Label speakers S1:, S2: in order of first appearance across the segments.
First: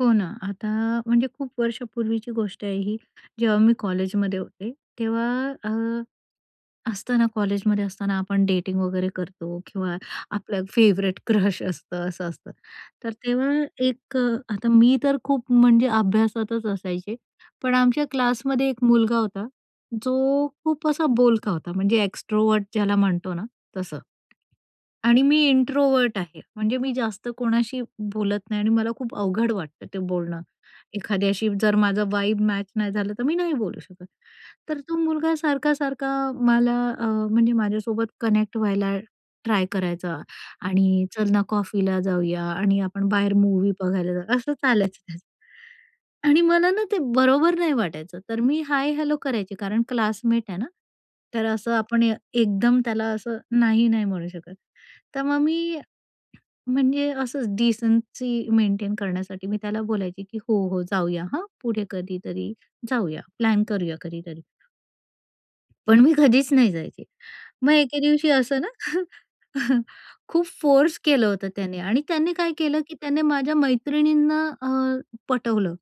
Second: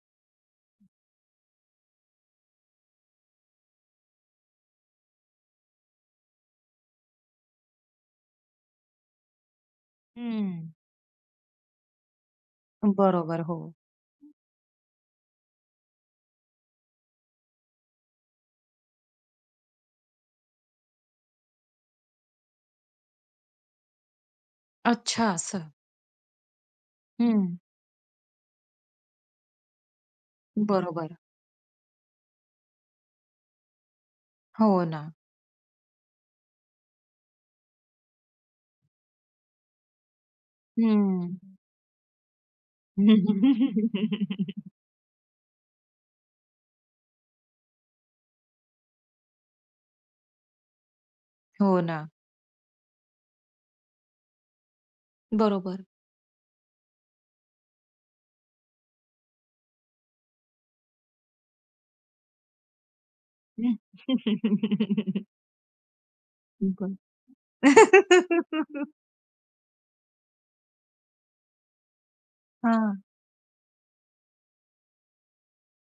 S1: हो ना, आता म्हणजे खूप वर्षापूर्वीची गोष्ट आहे ही जेव्हा मी कॉलेजमध्ये होते तेव्हा अ, असताना कॉलेजमध्ये असताना आपण डेटिंग वगैरे करतो किंवा आपलं
S2: हं.
S1: फेव्हरेट क्रश असतं, असं असतं. तर
S2: बरोबर
S1: तेव्हा
S2: हो.
S1: एक अ, आता मी तर खूप म्हणजे अभ्यासातच असायचे, पण आमच्या क्लासमध्ये एक मुलगा होता, जो खूप असा बोलका होता, म्हणजे एक्स्ट्रोव्हर्ट ज्याला म्हणतो ना, तसं. आणि
S2: अच्छा
S1: मी
S2: असं.
S1: इंट्रोव्हर्ट आहे. म्हणजे मी जास्त
S2: हं.
S1: कोणाशी बोलत नाही आणि मला खूप अवघड वाटतं ते बोलणं
S2: बरोबर.
S1: एखाद्याशी. जर माझा व्हाइब मॅच नाही झालं, तर मी नाही बोलू शकत. तर
S2: हो
S1: तो
S2: ना.
S1: मुलगा सारखा-सारखा मला, अ म्हणजे माझ्यासोबत कनेक्ट व्हायला ट्राय करायचा
S2: हं,
S1: आणि "चल ना,
S2: हं.
S1: कॉफीला जाऊया आणि आपण बाहेर मूव्ही बघायला जाऊ." असं चालायचं त्याचं. आणि मला ना ते बरोबर नाही वाटायचं, तर मी हाय हॅलो करायची कारण क्लासमेट आहे ना. तर असं
S2: हो
S1: आपण
S2: ना.
S1: एकदम त्याला असं नाही-नाही म्हणू शकत. तर मग मी
S2: बरोबर.
S1: म्हणजे असंच डिसेन्सी मेंटेन करण्यासाठी मी त्याला बोलायची की हो-हो जाऊया हां, पुढे कधीतरी जाऊया, प्लॅन करूया कधीतरी. पण मी कधीच नाही
S2: बरं.
S1: जायची. मग एके दिवशी असं ना खूप फोर्स केलं होतं त्याने आणि त्याने काय केलं की
S2: हां.
S1: त्याने माझ्या मैत्रिणींना अ, पटवलं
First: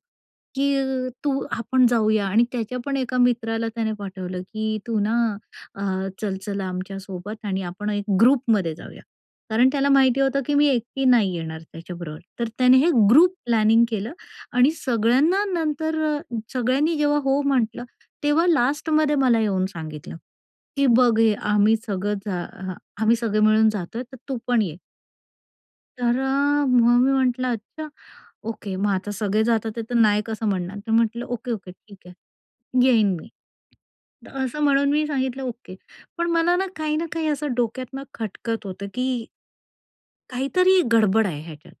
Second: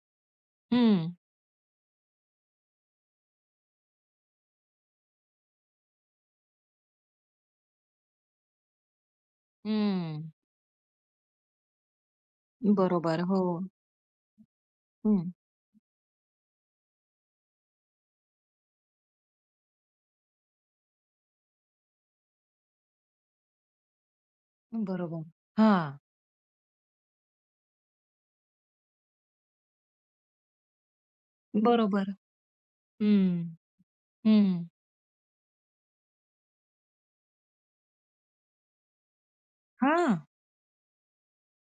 S1: की
S2: हं.
S1: तू आपण जाऊया आणि त्याच्या पण एका मित्राला त्याने पाठवलं की तू ना अ, चल-चल आमच्यासोबत आणि आपण 1 ग्रुपमध्ये जाऊया. कारण त्याला माहिती
S2: हं.
S1: होतं की मी एकटी नाही येणार त्याच्याबरोबर, तर त्याने हे
S2: बरोबर,
S1: ग्रुप
S2: हो.
S1: प्लॅनिंग केलं आणि
S2: हं.
S1: सगळ्यांना, नंतर अ, सगळ्यांनी जेव्हा हो म्हटलं तेव्हा लास्टमध्ये मला येऊन सांगितलं की बघ, हे आम्ही सगळ जा अ आम्ही सगळे मिळून जातोय तर तू पण ये.
S2: बरोबर हां.
S1: तर अ, मग मी म्हंटलं अच्छा ओके. मग आता सगळे जातात तर नाही कसं म्हणणार तर म्हंटलं ओके-ओके ठीक
S2: बरोबर.
S1: आहे येईन मी.
S2: हं,
S1: असं
S2: हं.
S1: म्हणून मी सांगितलं ओके, पण मला ना काही ना काही असं डोक्यातनं खटकत होतं की.
S2: हां.
S1: काहीतरी गडबड आहे ह्याच्यात.